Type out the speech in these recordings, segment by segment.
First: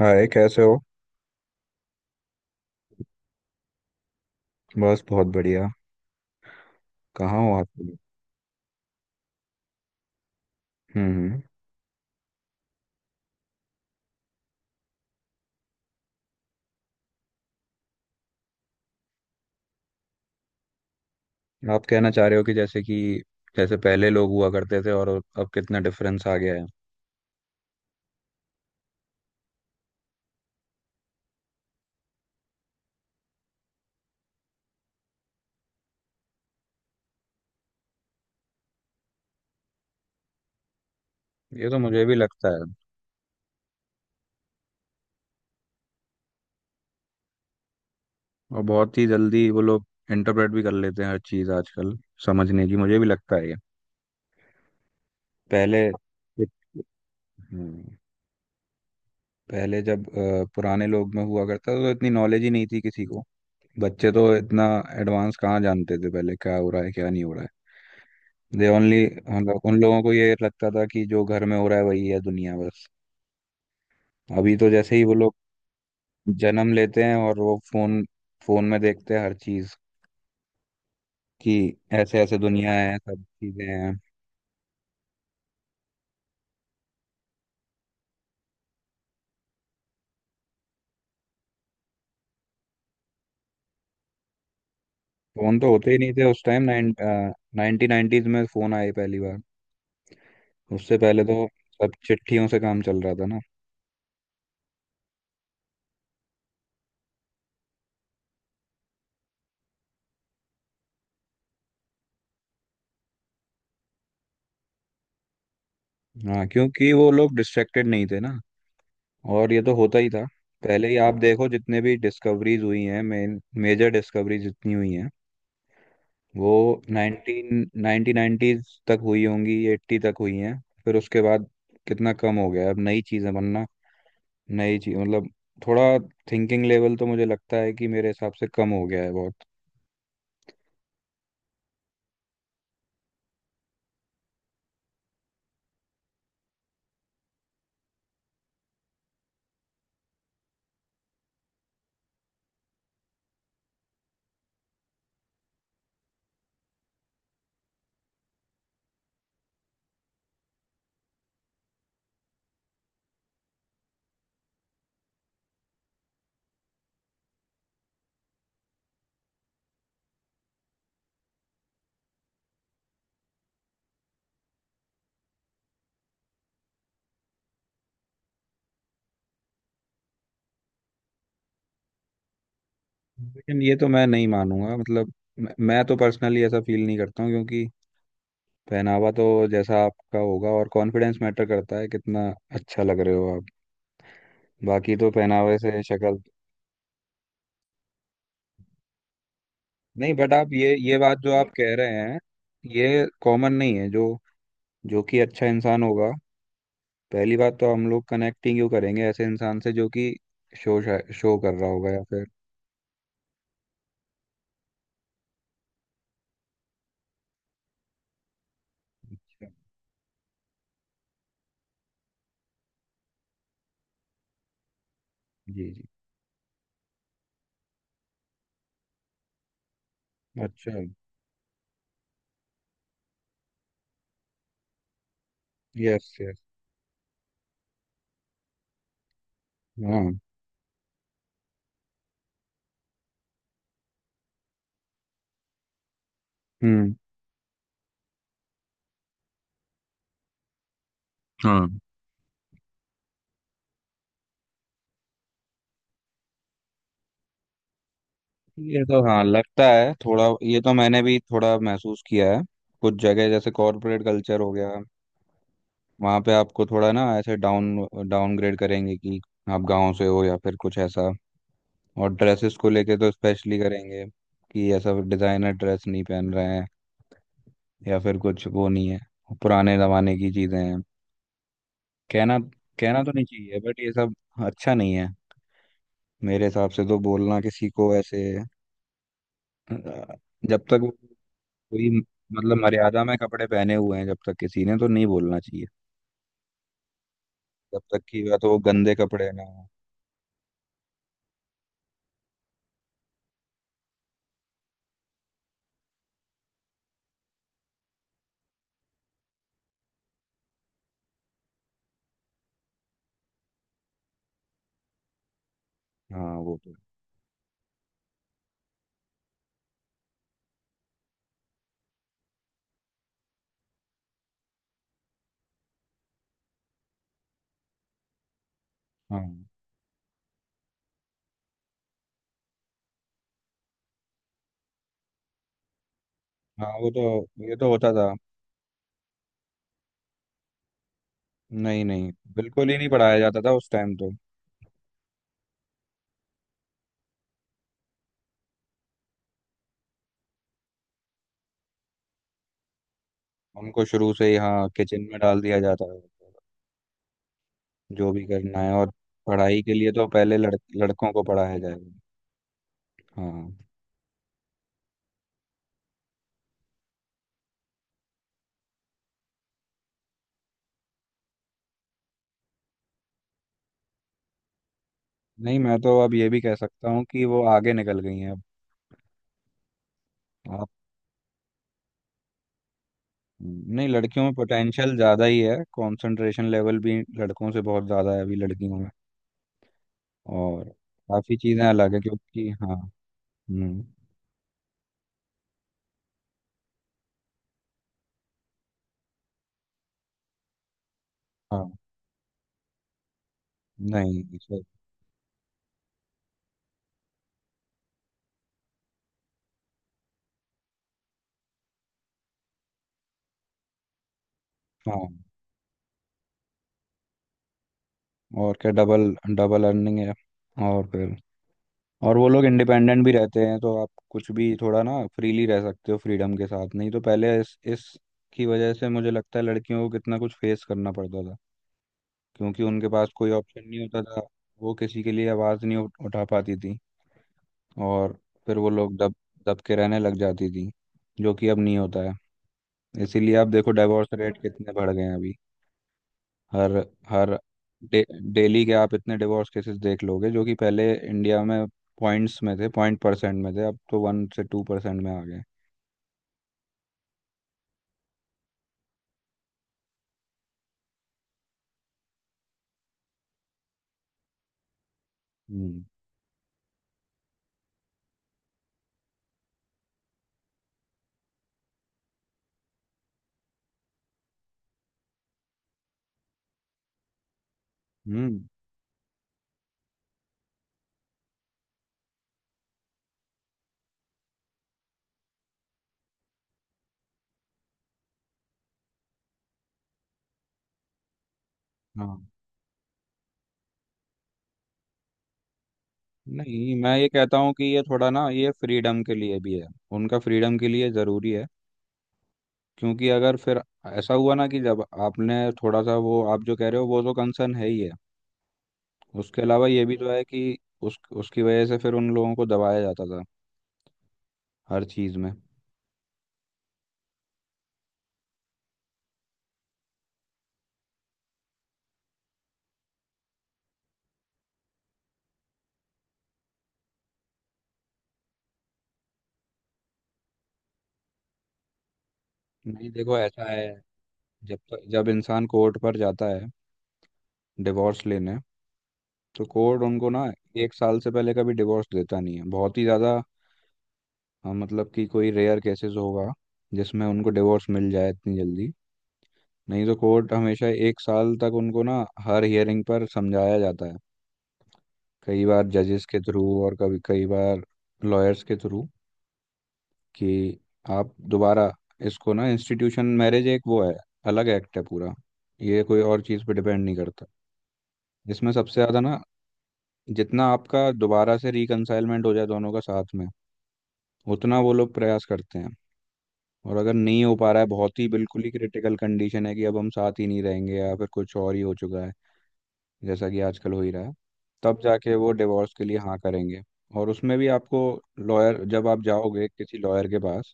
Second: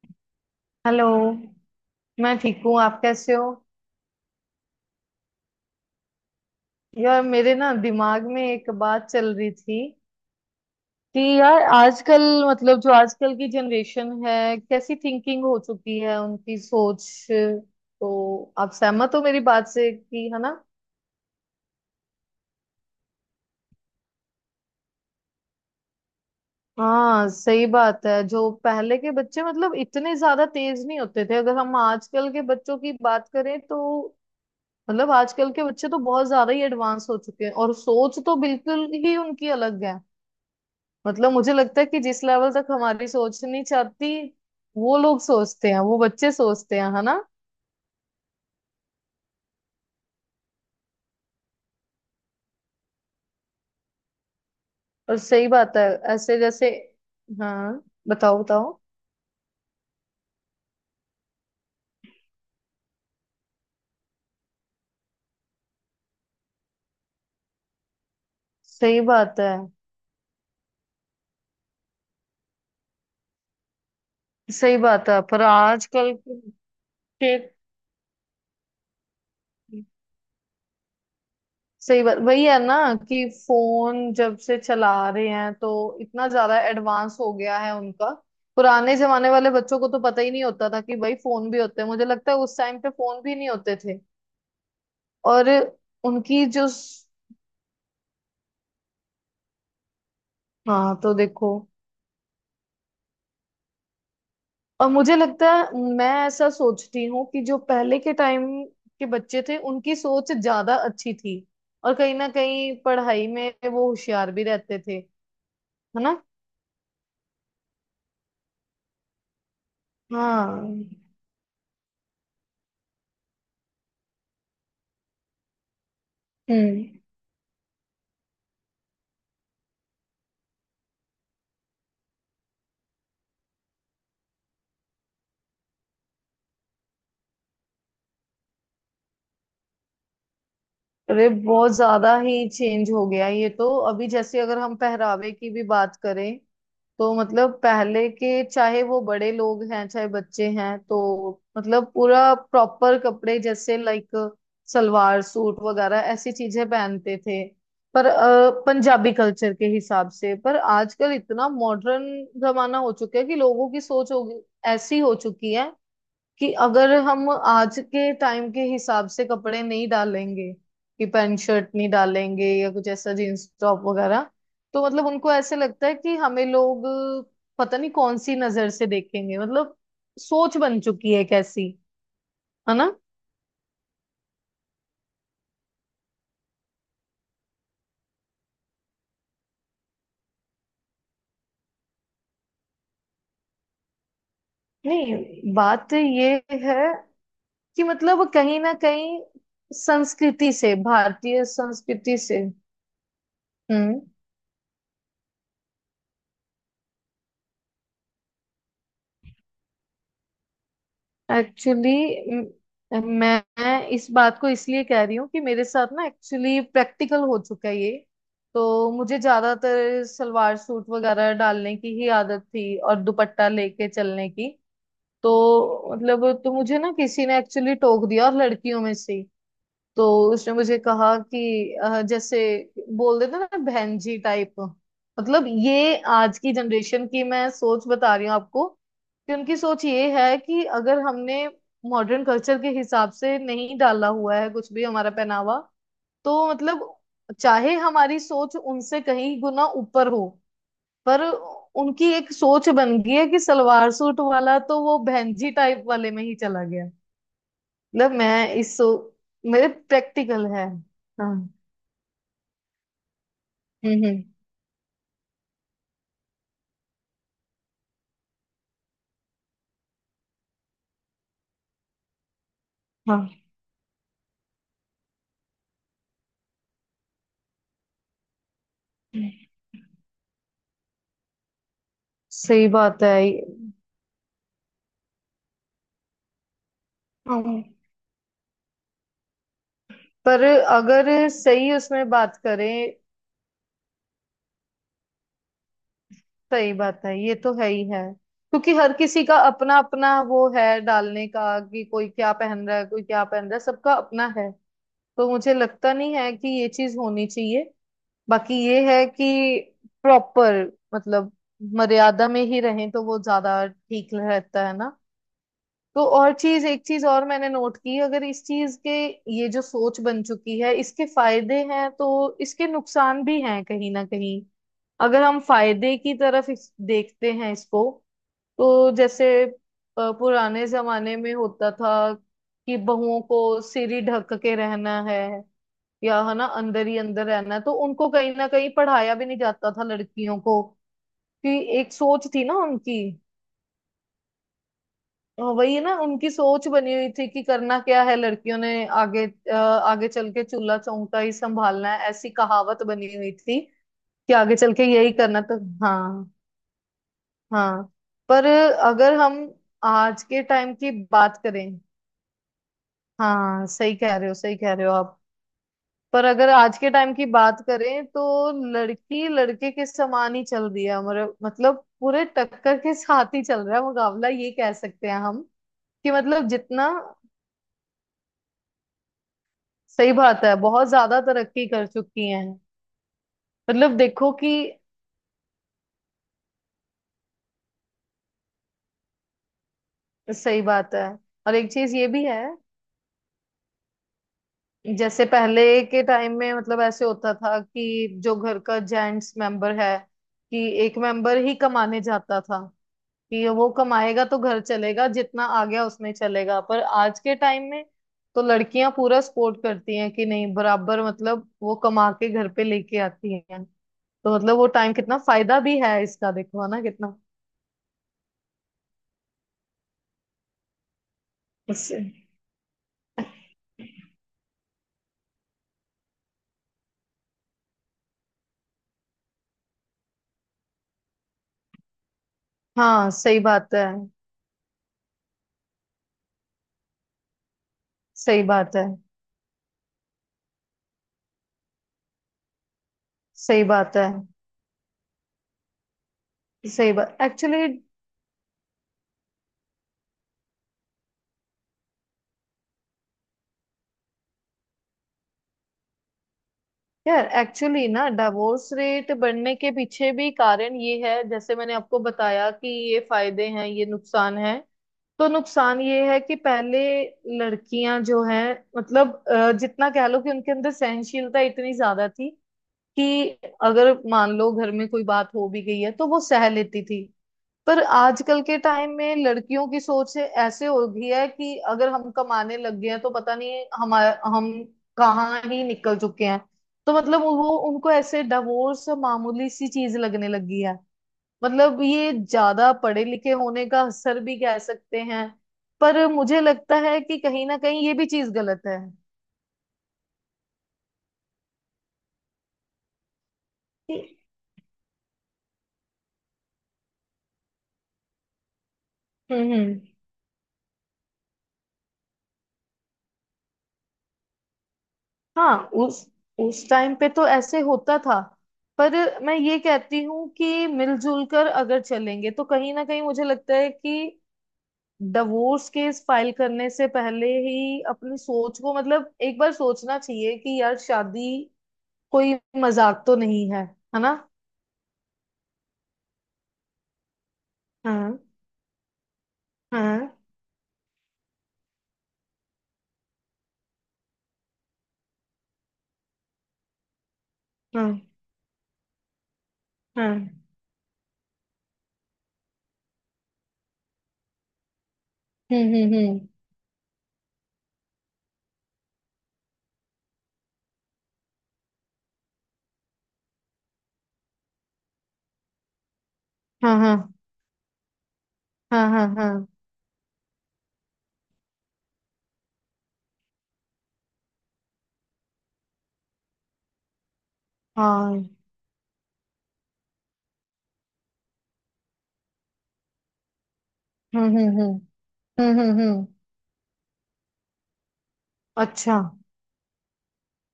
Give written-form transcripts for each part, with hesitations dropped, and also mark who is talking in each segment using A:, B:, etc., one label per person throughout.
A: हाय, कैसे हो?
B: हेलो। मैं ठीक हूँ, आप कैसे हो?
A: बस बहुत बढ़िया।
B: यार,
A: कहाँ हो
B: मेरे
A: आप?
B: ना दिमाग में एक बात चल रही थी कि
A: हम्म।
B: यार आजकल, मतलब जो आजकल की जनरेशन है, कैसी थिंकिंग हो चुकी है उनकी सोच। तो आप सहमत हो मेरी बात से कि, है ना?
A: हम्म। आप कहना चाह रहे हो कि जैसे कि, जैसे पहले लोग हुआ करते थे और अब कितना डिफरेंस आ गया है।
B: हाँ, सही बात है। जो पहले के बच्चे, मतलब इतने ज्यादा तेज नहीं होते थे, अगर हम आजकल के बच्चों की बात करें तो, मतलब आजकल के बच्चे तो बहुत ज्यादा ही एडवांस हो चुके हैं, और सोच तो बिल्कुल ही उनकी अलग है। मतलब मुझे
A: ये तो
B: लगता है कि
A: मुझे भी
B: जिस
A: लगता
B: लेवल
A: है।
B: तक हमारी सोच नहीं चाहती, वो लोग सोचते हैं, वो बच्चे सोचते हैं, है ना?
A: और बहुत ही जल्दी वो लोग इंटरप्रेट भी कर लेते हैं हर चीज़ आजकल समझने की, मुझे भी लगता है ये।
B: और सही बात
A: पहले
B: है। ऐसे जैसे, हाँ,
A: हम्म,
B: बताओ बताओ।
A: पहले जब पुराने लोग में हुआ करता था तो इतनी नॉलेज ही नहीं थी किसी को। बच्चे तो इतना एडवांस कहाँ जानते थे, पहले क्या हो रहा है क्या नहीं हो रहा है। दे ओनली,
B: सही बात है।
A: मतलब उन लोगों को ये लगता था कि जो घर में हो रहा है वही है, दुनिया बस। अभी तो
B: सही
A: जैसे ही
B: बात
A: वो
B: है
A: लोग
B: पर आजकल
A: जन्म लेते हैं और
B: के,
A: वो फोन फोन में देखते हैं हर चीज कि
B: सही बात
A: ऐसे ऐसे
B: वही है
A: दुनिया
B: ना
A: है, सब
B: कि
A: चीजें हैं।
B: फोन जब से चला रहे हैं तो इतना ज्यादा एडवांस हो गया है उनका। पुराने जमाने वाले बच्चों को तो पता ही नहीं होता था कि भाई फोन भी होते हैं, मुझे लगता है उस टाइम पे फोन भी नहीं होते थे। और
A: फोन तो होते ही नहीं थे उस
B: उनकी
A: टाइम।
B: जो,
A: 1990s में फोन आए पहली बार।
B: हाँ
A: उससे
B: तो
A: पहले तो
B: देखो।
A: सब चिट्ठियों से काम चल रहा था ना।
B: और मुझे लगता है, मैं ऐसा सोचती हूँ कि जो पहले के टाइम के बच्चे थे, उनकी सोच ज्यादा अच्छी थी। और कहीं ना कहीं पढ़ाई में वो होशियार भी रहते थे, है ना?
A: हाँ, क्योंकि वो लोग डिस्ट्रैक्टेड नहीं थे ना। और ये तो होता ही था
B: हाँ।
A: पहले ही। आप देखो जितने भी डिस्कवरीज हुई हैं, मेन मेजर डिस्कवरीज जितनी हुई हैं वो
B: हम्म।
A: नाइनटीन 1990s तक हुई होंगी, एट्टी तक हुई हैं। फिर उसके बाद कितना कम हो गया है। अब नई चीज़ें बनना, नई चीज मतलब, थोड़ा थिंकिंग लेवल तो मुझे लगता है कि मेरे हिसाब से कम हो गया है बहुत।
B: अरे बहुत ज्यादा ही चेंज हो गया ये तो। अभी जैसे अगर हम पहरावे की भी बात करें तो, मतलब पहले के, चाहे वो बड़े लोग हैं चाहे बच्चे हैं, तो मतलब पूरा प्रॉपर कपड़े, जैसे लाइक सलवार सूट वगैरह ऐसी चीजें पहनते थे। पर पंजाबी कल्चर के हिसाब से। पर आजकल इतना मॉडर्न जमाना हो चुका है कि लोगों की सोच ऐसी हो चुकी है कि अगर हम आज के टाइम के हिसाब से कपड़े नहीं डालेंगे, कि पैंट शर्ट नहीं डालेंगे या कुछ ऐसा जींस टॉप वगैरह, तो मतलब उनको ऐसे लगता है कि हमें लोग पता नहीं कौन सी नजर से देखेंगे। मतलब सोच बन चुकी है कैसी, है ना?
A: लेकिन ये तो मैं नहीं मानूंगा, मतलब मैं तो पर्सनली ऐसा फील नहीं करता हूँ, क्योंकि पहनावा तो जैसा आपका होगा और कॉन्फिडेंस मैटर करता है, कितना अच्छा लग रहे हो आप। बाकी तो
B: नहीं,
A: पहनावे से
B: बात
A: शक्ल।
B: ये है कि मतलब कहीं ना कहीं
A: नहीं, बट
B: संस्कृति
A: आप ये
B: से,
A: ये बात जो
B: भारतीय
A: आप कह रहे
B: संस्कृति
A: हैं,
B: से।
A: ये कॉमन नहीं है।
B: हम्म।
A: जो जो कि अच्छा इंसान होगा, पहली बात तो हम लोग कनेक्टिंग क्यों करेंगे ऐसे इंसान से जो कि शो शो कर रहा होगा
B: एक्चुअली,
A: या फिर।
B: मैं मैं इस बात को इसलिए कह रही हूँ कि मेरे साथ ना एक्चुअली प्रैक्टिकल हो चुका है ये। तो मुझे ज्यादातर सलवार सूट वगैरह डालने की ही आदत थी और दुपट्टा लेके चलने की। तो
A: जी जी।
B: मतलब तो मुझे ना किसी ने एक्चुअली टोक दिया, और लड़कियों में से। तो उसने मुझे
A: अच्छा।
B: कहा कि जैसे बोल देते ना, बहन जी टाइप। मतलब ये
A: यस यस।
B: आज की जनरेशन की मैं सोच बता रही हूँ आपको, कि उनकी सोच ये
A: हाँ।
B: है कि अगर हमने मॉडर्न कल्चर के हिसाब से नहीं डाला हुआ है कुछ भी, हमारा पहनावा, तो मतलब
A: हम्म।
B: चाहे हमारी सोच उनसे कहीं गुना ऊपर हो, पर
A: हाँ।
B: उनकी एक सोच बन गई है कि सलवार सूट वाला तो वो बहन जी टाइप वाले में ही चला गया। मतलब मैं इस
A: ये
B: सो,
A: तो, हाँ, लगता
B: मेरे
A: है थोड़ा।
B: प्रैक्टिकल
A: ये
B: है,
A: तो मैंने भी
B: हाँ।
A: थोड़ा महसूस किया है। कुछ जगह जैसे कॉरपोरेट
B: हम्म। हम्म।
A: कल्चर हो गया, वहाँ पे आपको थोड़ा ना ऐसे डाउनग्रेड करेंगे कि आप गांव से हो या फिर कुछ ऐसा। और ड्रेसेस को लेके तो
B: हाँ।
A: स्पेशली करेंगे कि ऐसा डिजाइनर ड्रेस नहीं पहन रहे हैं या फिर कुछ वो नहीं है,
B: हम्म,
A: पुराने जमाने की चीजें हैं। कहना
B: सही
A: कहना
B: बात
A: तो
B: है।
A: नहीं चाहिए बट ये सब अच्छा नहीं है। मेरे हिसाब से तो बोलना
B: हम्म,
A: किसी को ऐसे
B: पर
A: जब तक वो
B: अगर
A: कोई,
B: सही उसमें बात
A: मतलब
B: करें,
A: मर्यादा में कपड़े पहने हुए हैं, जब तक किसी ने तो नहीं बोलना चाहिए।
B: सही बात है, ये तो है
A: जब
B: ही है।
A: तक कि या तो वो
B: क्योंकि हर
A: गंदे
B: किसी
A: कपड़े
B: का
A: ना हो।
B: अपना अपना वो है डालने का, कि कोई क्या पहन रहा है, कोई क्या पहन रहा है, सबका अपना है। तो मुझे लगता नहीं है कि ये चीज होनी चाहिए। बाकी ये है कि प्रॉपर, मतलब मर्यादा में ही रहें तो वो ज्यादा ठीक रहता है ना। तो और
A: हाँ, वो
B: चीज,
A: तो।
B: एक चीज और मैंने नोट की, अगर इस चीज के, ये जो सोच बन चुकी है, इसके फायदे हैं तो इसके नुकसान भी हैं, कहीं ना कहीं। अगर हम फायदे की तरफ देखते हैं इसको, तो
A: हाँ,
B: जैसे पुराने जमाने में होता था कि बहुओं को सिर ही ढक के रहना है, या है ना
A: हाँ,
B: अंदर
A: वो
B: ही
A: तो,
B: अंदर रहना
A: ये
B: है,
A: तो
B: तो
A: होता
B: उनको
A: था।
B: कहीं ना कहीं पढ़ाया भी नहीं जाता था लड़कियों को कि,
A: नहीं,
B: एक
A: नहीं,
B: सोच थी ना
A: बिल्कुल ही नहीं
B: उनकी।
A: पढ़ाया जाता था उस टाइम तो।
B: हाँ, वही है ना, उनकी सोच बनी हुई थी कि करना क्या है लड़कियों ने, आगे आगे चल के चूल्हा चौका ही संभालना है, ऐसी कहावत बनी हुई थी
A: उनको शुरू से
B: कि
A: ही
B: आगे
A: हाँ
B: चल के
A: किचन
B: यही
A: में डाल
B: करना, तो
A: दिया जाता था,
B: हाँ। हाँ,
A: जो भी
B: पर
A: करना है। और
B: अगर हम
A: पढ़ाई के लिए तो
B: आज
A: पहले
B: के टाइम की
A: लड़कों को
B: बात
A: पढ़ाया
B: करें।
A: जाएगा। हाँ।
B: हाँ, सही कह रहे हो, सही कह रहे हो आप। पर अगर आज के टाइम की बात करें तो लड़की लड़के के समान ही चल रही है हमारे, मतलब पूरे टक्कर के साथ ही चल रहा है मुकाबला, ये कह सकते हैं हम
A: नहीं, मैं तो
B: कि
A: अब ये भी
B: मतलब
A: कह
B: जितना,
A: सकता हूँ कि वो आगे निकल गई हैं अब।
B: सही बात है,
A: आप।
B: बहुत ज्यादा तरक्की कर चुकी हैं।
A: नहीं,
B: मतलब
A: लड़कियों
B: देखो
A: में
B: कि,
A: पोटेंशियल ज़्यादा ही है, कंसंट्रेशन लेवल भी लड़कों से बहुत ज़्यादा है अभी लड़कियों में।
B: सही
A: और
B: बात है।
A: काफ़ी
B: और
A: चीज़ें
B: एक
A: अलग
B: चीज
A: है,
B: ये भी है,
A: क्योंकि हाँ। हम्म।
B: जैसे पहले के टाइम में मतलब ऐसे होता था कि जो घर का जेंट्स मेंबर है, कि एक मेंबर ही
A: हाँ।
B: कमाने जाता था कि वो कमाएगा
A: नहीं,
B: तो घर
A: सही।
B: चलेगा, जितना आ गया उसमें चलेगा। पर आज के टाइम में तो लड़कियां पूरा सपोर्ट करती हैं कि नहीं, बराबर, मतलब वो कमा के घर पे लेके आती हैं, तो मतलब वो टाइम,
A: हाँ,
B: कितना फायदा भी है इसका देखो, है ना, कितना
A: और क्या, डबल डबल अर्निंग है। और फिर।
B: उससे।
A: और वो लोग इंडिपेंडेंट भी रहते हैं तो आप कुछ भी थोड़ा ना फ्रीली रह सकते हो फ्रीडम के साथ, नहीं तो पहले इस की वजह से मुझे लगता है लड़कियों को कितना कुछ फेस करना पड़ता था। क्योंकि उनके पास
B: हाँ,
A: कोई
B: सही
A: ऑप्शन
B: बात
A: नहीं
B: है।
A: होता था। वो किसी के लिए आवाज़ नहीं उठा पाती थी। और
B: सही
A: फिर वो
B: बात है।
A: लोग दब दब के रहने लग जाती थी, जो कि अब नहीं होता है। इसीलिए आप
B: सही
A: देखो
B: बात है।
A: डाइवोर्स रेट कितने बढ़ गए हैं अभी। हर
B: सही बात
A: हर
B: एक्चुअली।
A: डे, डेली के आप इतने डिवोर्स केसेस देख लोगे जो कि पहले इंडिया में पॉइंट्स में थे, पॉइंट परसेंट में थे, अब तो 1 से 2% में आ गए।
B: यार एक्चुअली ना डिवोर्स रेट बढ़ने के पीछे भी कारण ये है, जैसे मैंने आपको बताया कि ये फायदे हैं ये नुकसान है। तो नुकसान
A: हम्म।
B: ये है कि पहले लड़कियां जो हैं, मतलब जितना कह लो कि उनके अंदर सहनशीलता इतनी ज्यादा थी कि अगर मान लो घर में कोई बात हो भी गई है तो वो सह लेती थी। पर आजकल
A: हम्म।
B: के टाइम में लड़कियों की ऐसे हो गई है कि अगर हम कमाने लग गए हैं तो पता नहीं हमारा हम कहाँ ही निकल चुके हैं। तो मतलब वो, उनको ऐसे डिवोर्स मामूली सी चीज लगने लगी है। मतलब ये
A: हाँ।
B: ज्यादा पढ़े लिखे होने का असर भी कह सकते हैं। पर मुझे
A: नहीं,
B: लगता
A: मैं
B: है
A: ये
B: कि
A: कहता
B: कहीं
A: हूँ
B: ना
A: कि ये
B: कहीं ये भी
A: थोड़ा ना,
B: चीज
A: ये
B: गलत है।
A: फ्रीडम के लिए भी है, उनका फ्रीडम के लिए ज़रूरी है। क्योंकि अगर फिर ऐसा हुआ ना कि जब आपने थोड़ा सा वो, आप जो कह रहे हो वो तो कंसर्न है ही है। उसके
B: हम्म।
A: अलावा
B: हम्म।
A: ये भी तो है कि उस उसकी वजह से फिर उन लोगों को दबाया जाता था हर चीज़ में।
B: हाँ। उस उस टाइम पे तो ऐसे होता था। पर मैं ये कहती हूँ कि मिलजुल कर अगर चलेंगे तो कहीं ना कहीं मुझे लगता है कि डिवोर्स केस फाइल करने से पहले ही अपनी सोच को, मतलब एक बार सोचना चाहिए कि यार शादी कोई
A: नहीं,
B: मजाक तो
A: देखो, ऐसा
B: नहीं है,
A: है।
B: है ना?
A: जब तक, जब इंसान कोर्ट पर जाता है डिवोर्स
B: हाँ,
A: लेने, तो
B: हाँ,
A: कोर्ट उनको
B: हाँ।
A: ना 1 साल से पहले कभी डिवोर्स देता नहीं है, बहुत ही ज़्यादा। मतलब कि कोई रेयर केसेस होगा जिसमें उनको डिवोर्स मिल
B: हाँ।
A: जाए इतनी जल्दी, नहीं तो कोर्ट हमेशा 1 साल तक उनको ना हर हियरिंग पर समझाया जाता है, कई
B: हम्म,
A: बार
B: हम्म,
A: जजेस
B: हम्म।
A: के थ्रू और कभी कई बार लॉयर्स के थ्रू कि आप दोबारा, इसको ना इंस्टीट्यूशन मैरिज एक वो है, अलग एक्ट है पूरा, ये कोई और चीज़ पे
B: हाँ,
A: डिपेंड
B: हाँ,
A: नहीं करता। इसमें सबसे
B: हाँ।
A: ज़्यादा
B: हाँ,
A: ना,
B: हाँ,
A: जितना आपका दोबारा से रिकनसाइलमेंट हो जाए दोनों का साथ में, उतना वो लोग प्रयास करते हैं। और अगर नहीं हो पा रहा है, बहुत ही,
B: हाँ।
A: बिल्कुल ही क्रिटिकल कंडीशन है कि अब हम साथ ही नहीं रहेंगे या फिर कुछ और ही हो चुका है जैसा कि आजकल हो ही रहा है,
B: हम्म, हम्म, हम्म।
A: तब जाके वो
B: हम्म,
A: डिवोर्स
B: हम्म,
A: के लिए हाँ करेंगे। और उसमें भी आपको लॉयर, जब
B: अच्छा।
A: आप जाओगे किसी लॉयर के पास,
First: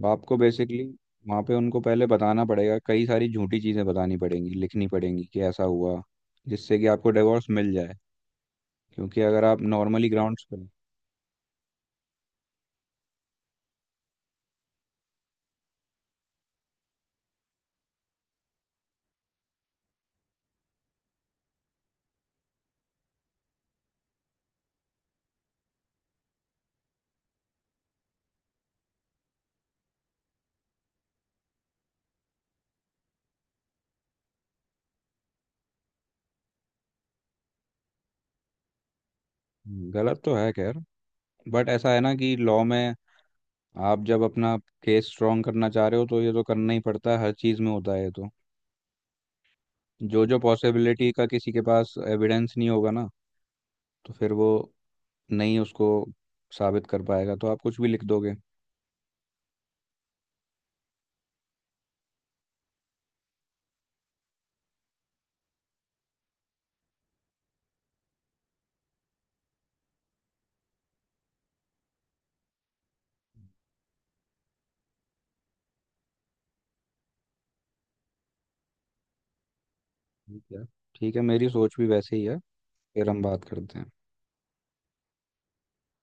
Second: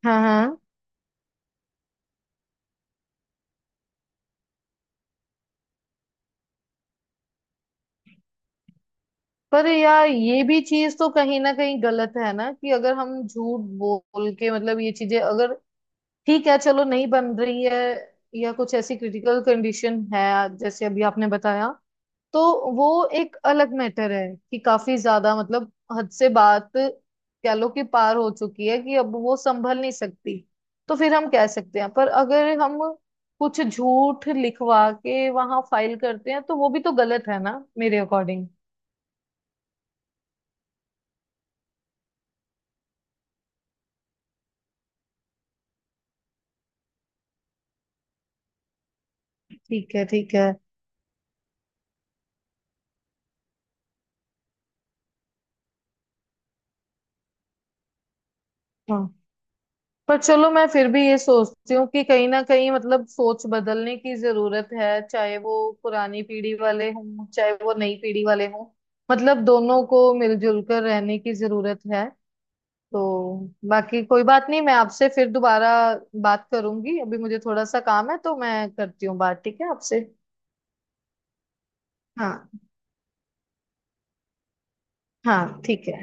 A: वो
B: हाँ,
A: आपको
B: हाँ।
A: बेसिकली वहाँ पे उनको पहले बताना पड़ेगा, कई सारी झूठी चीज़ें बतानी पड़ेंगी, लिखनी पड़ेंगी कि ऐसा हुआ, जिससे कि आपको डिवोर्स मिल जाए। क्योंकि अगर आप
B: पर यार
A: नॉर्मली
B: ये
A: ग्राउंड्स
B: भी
A: पे।
B: चीज तो कहीं ना कहीं गलत है ना, कि अगर हम झूठ बोल के, मतलब ये चीजें अगर, ठीक है, चलो नहीं बन रही है या कुछ ऐसी क्रिटिकल कंडीशन है जैसे अभी आपने बताया, तो वो एक अलग मैटर है कि काफी ज्यादा, मतलब हद से बात कह लो कि पार हो चुकी है कि अब वो संभल नहीं सकती, तो फिर हम कह सकते हैं। पर अगर हम कुछ झूठ लिखवा के वहां फाइल करते हैं तो वो भी तो गलत है ना, मेरे अकॉर्डिंग।
A: गलत तो है खैर, बट ऐसा है ना कि लॉ में आप जब अपना केस स्ट्रॉन्ग करना चाह रहे हो तो ये तो करना ही पड़ता है, हर चीज़ में होता है ये तो।
B: ठीक है,
A: जो
B: ठीक
A: जो
B: है।
A: पॉसिबिलिटी का किसी के पास एविडेंस नहीं होगा ना, तो फिर वो नहीं उसको साबित कर पाएगा, तो आप कुछ भी लिख दोगे।
B: हाँ, पर चलो मैं फिर भी ये सोचती हूँ कि कहीं ना कहीं मतलब सोच बदलने की जरूरत है, चाहे वो पुरानी पीढ़ी वाले हों चाहे वो नई पीढ़ी वाले हों, मतलब दोनों को मिलजुल कर रहने की जरूरत है। तो बाकी कोई बात नहीं, मैं आपसे फिर दोबारा बात करूंगी। अभी मुझे थोड़ा सा काम है तो मैं करती हूँ बात, ठीक है आपसे?
A: ठीक है। ठीक है, मेरी सोच भी वैसे ही है।
B: हाँ,
A: फिर हम बात करते हैं।
B: हाँ, ठीक है।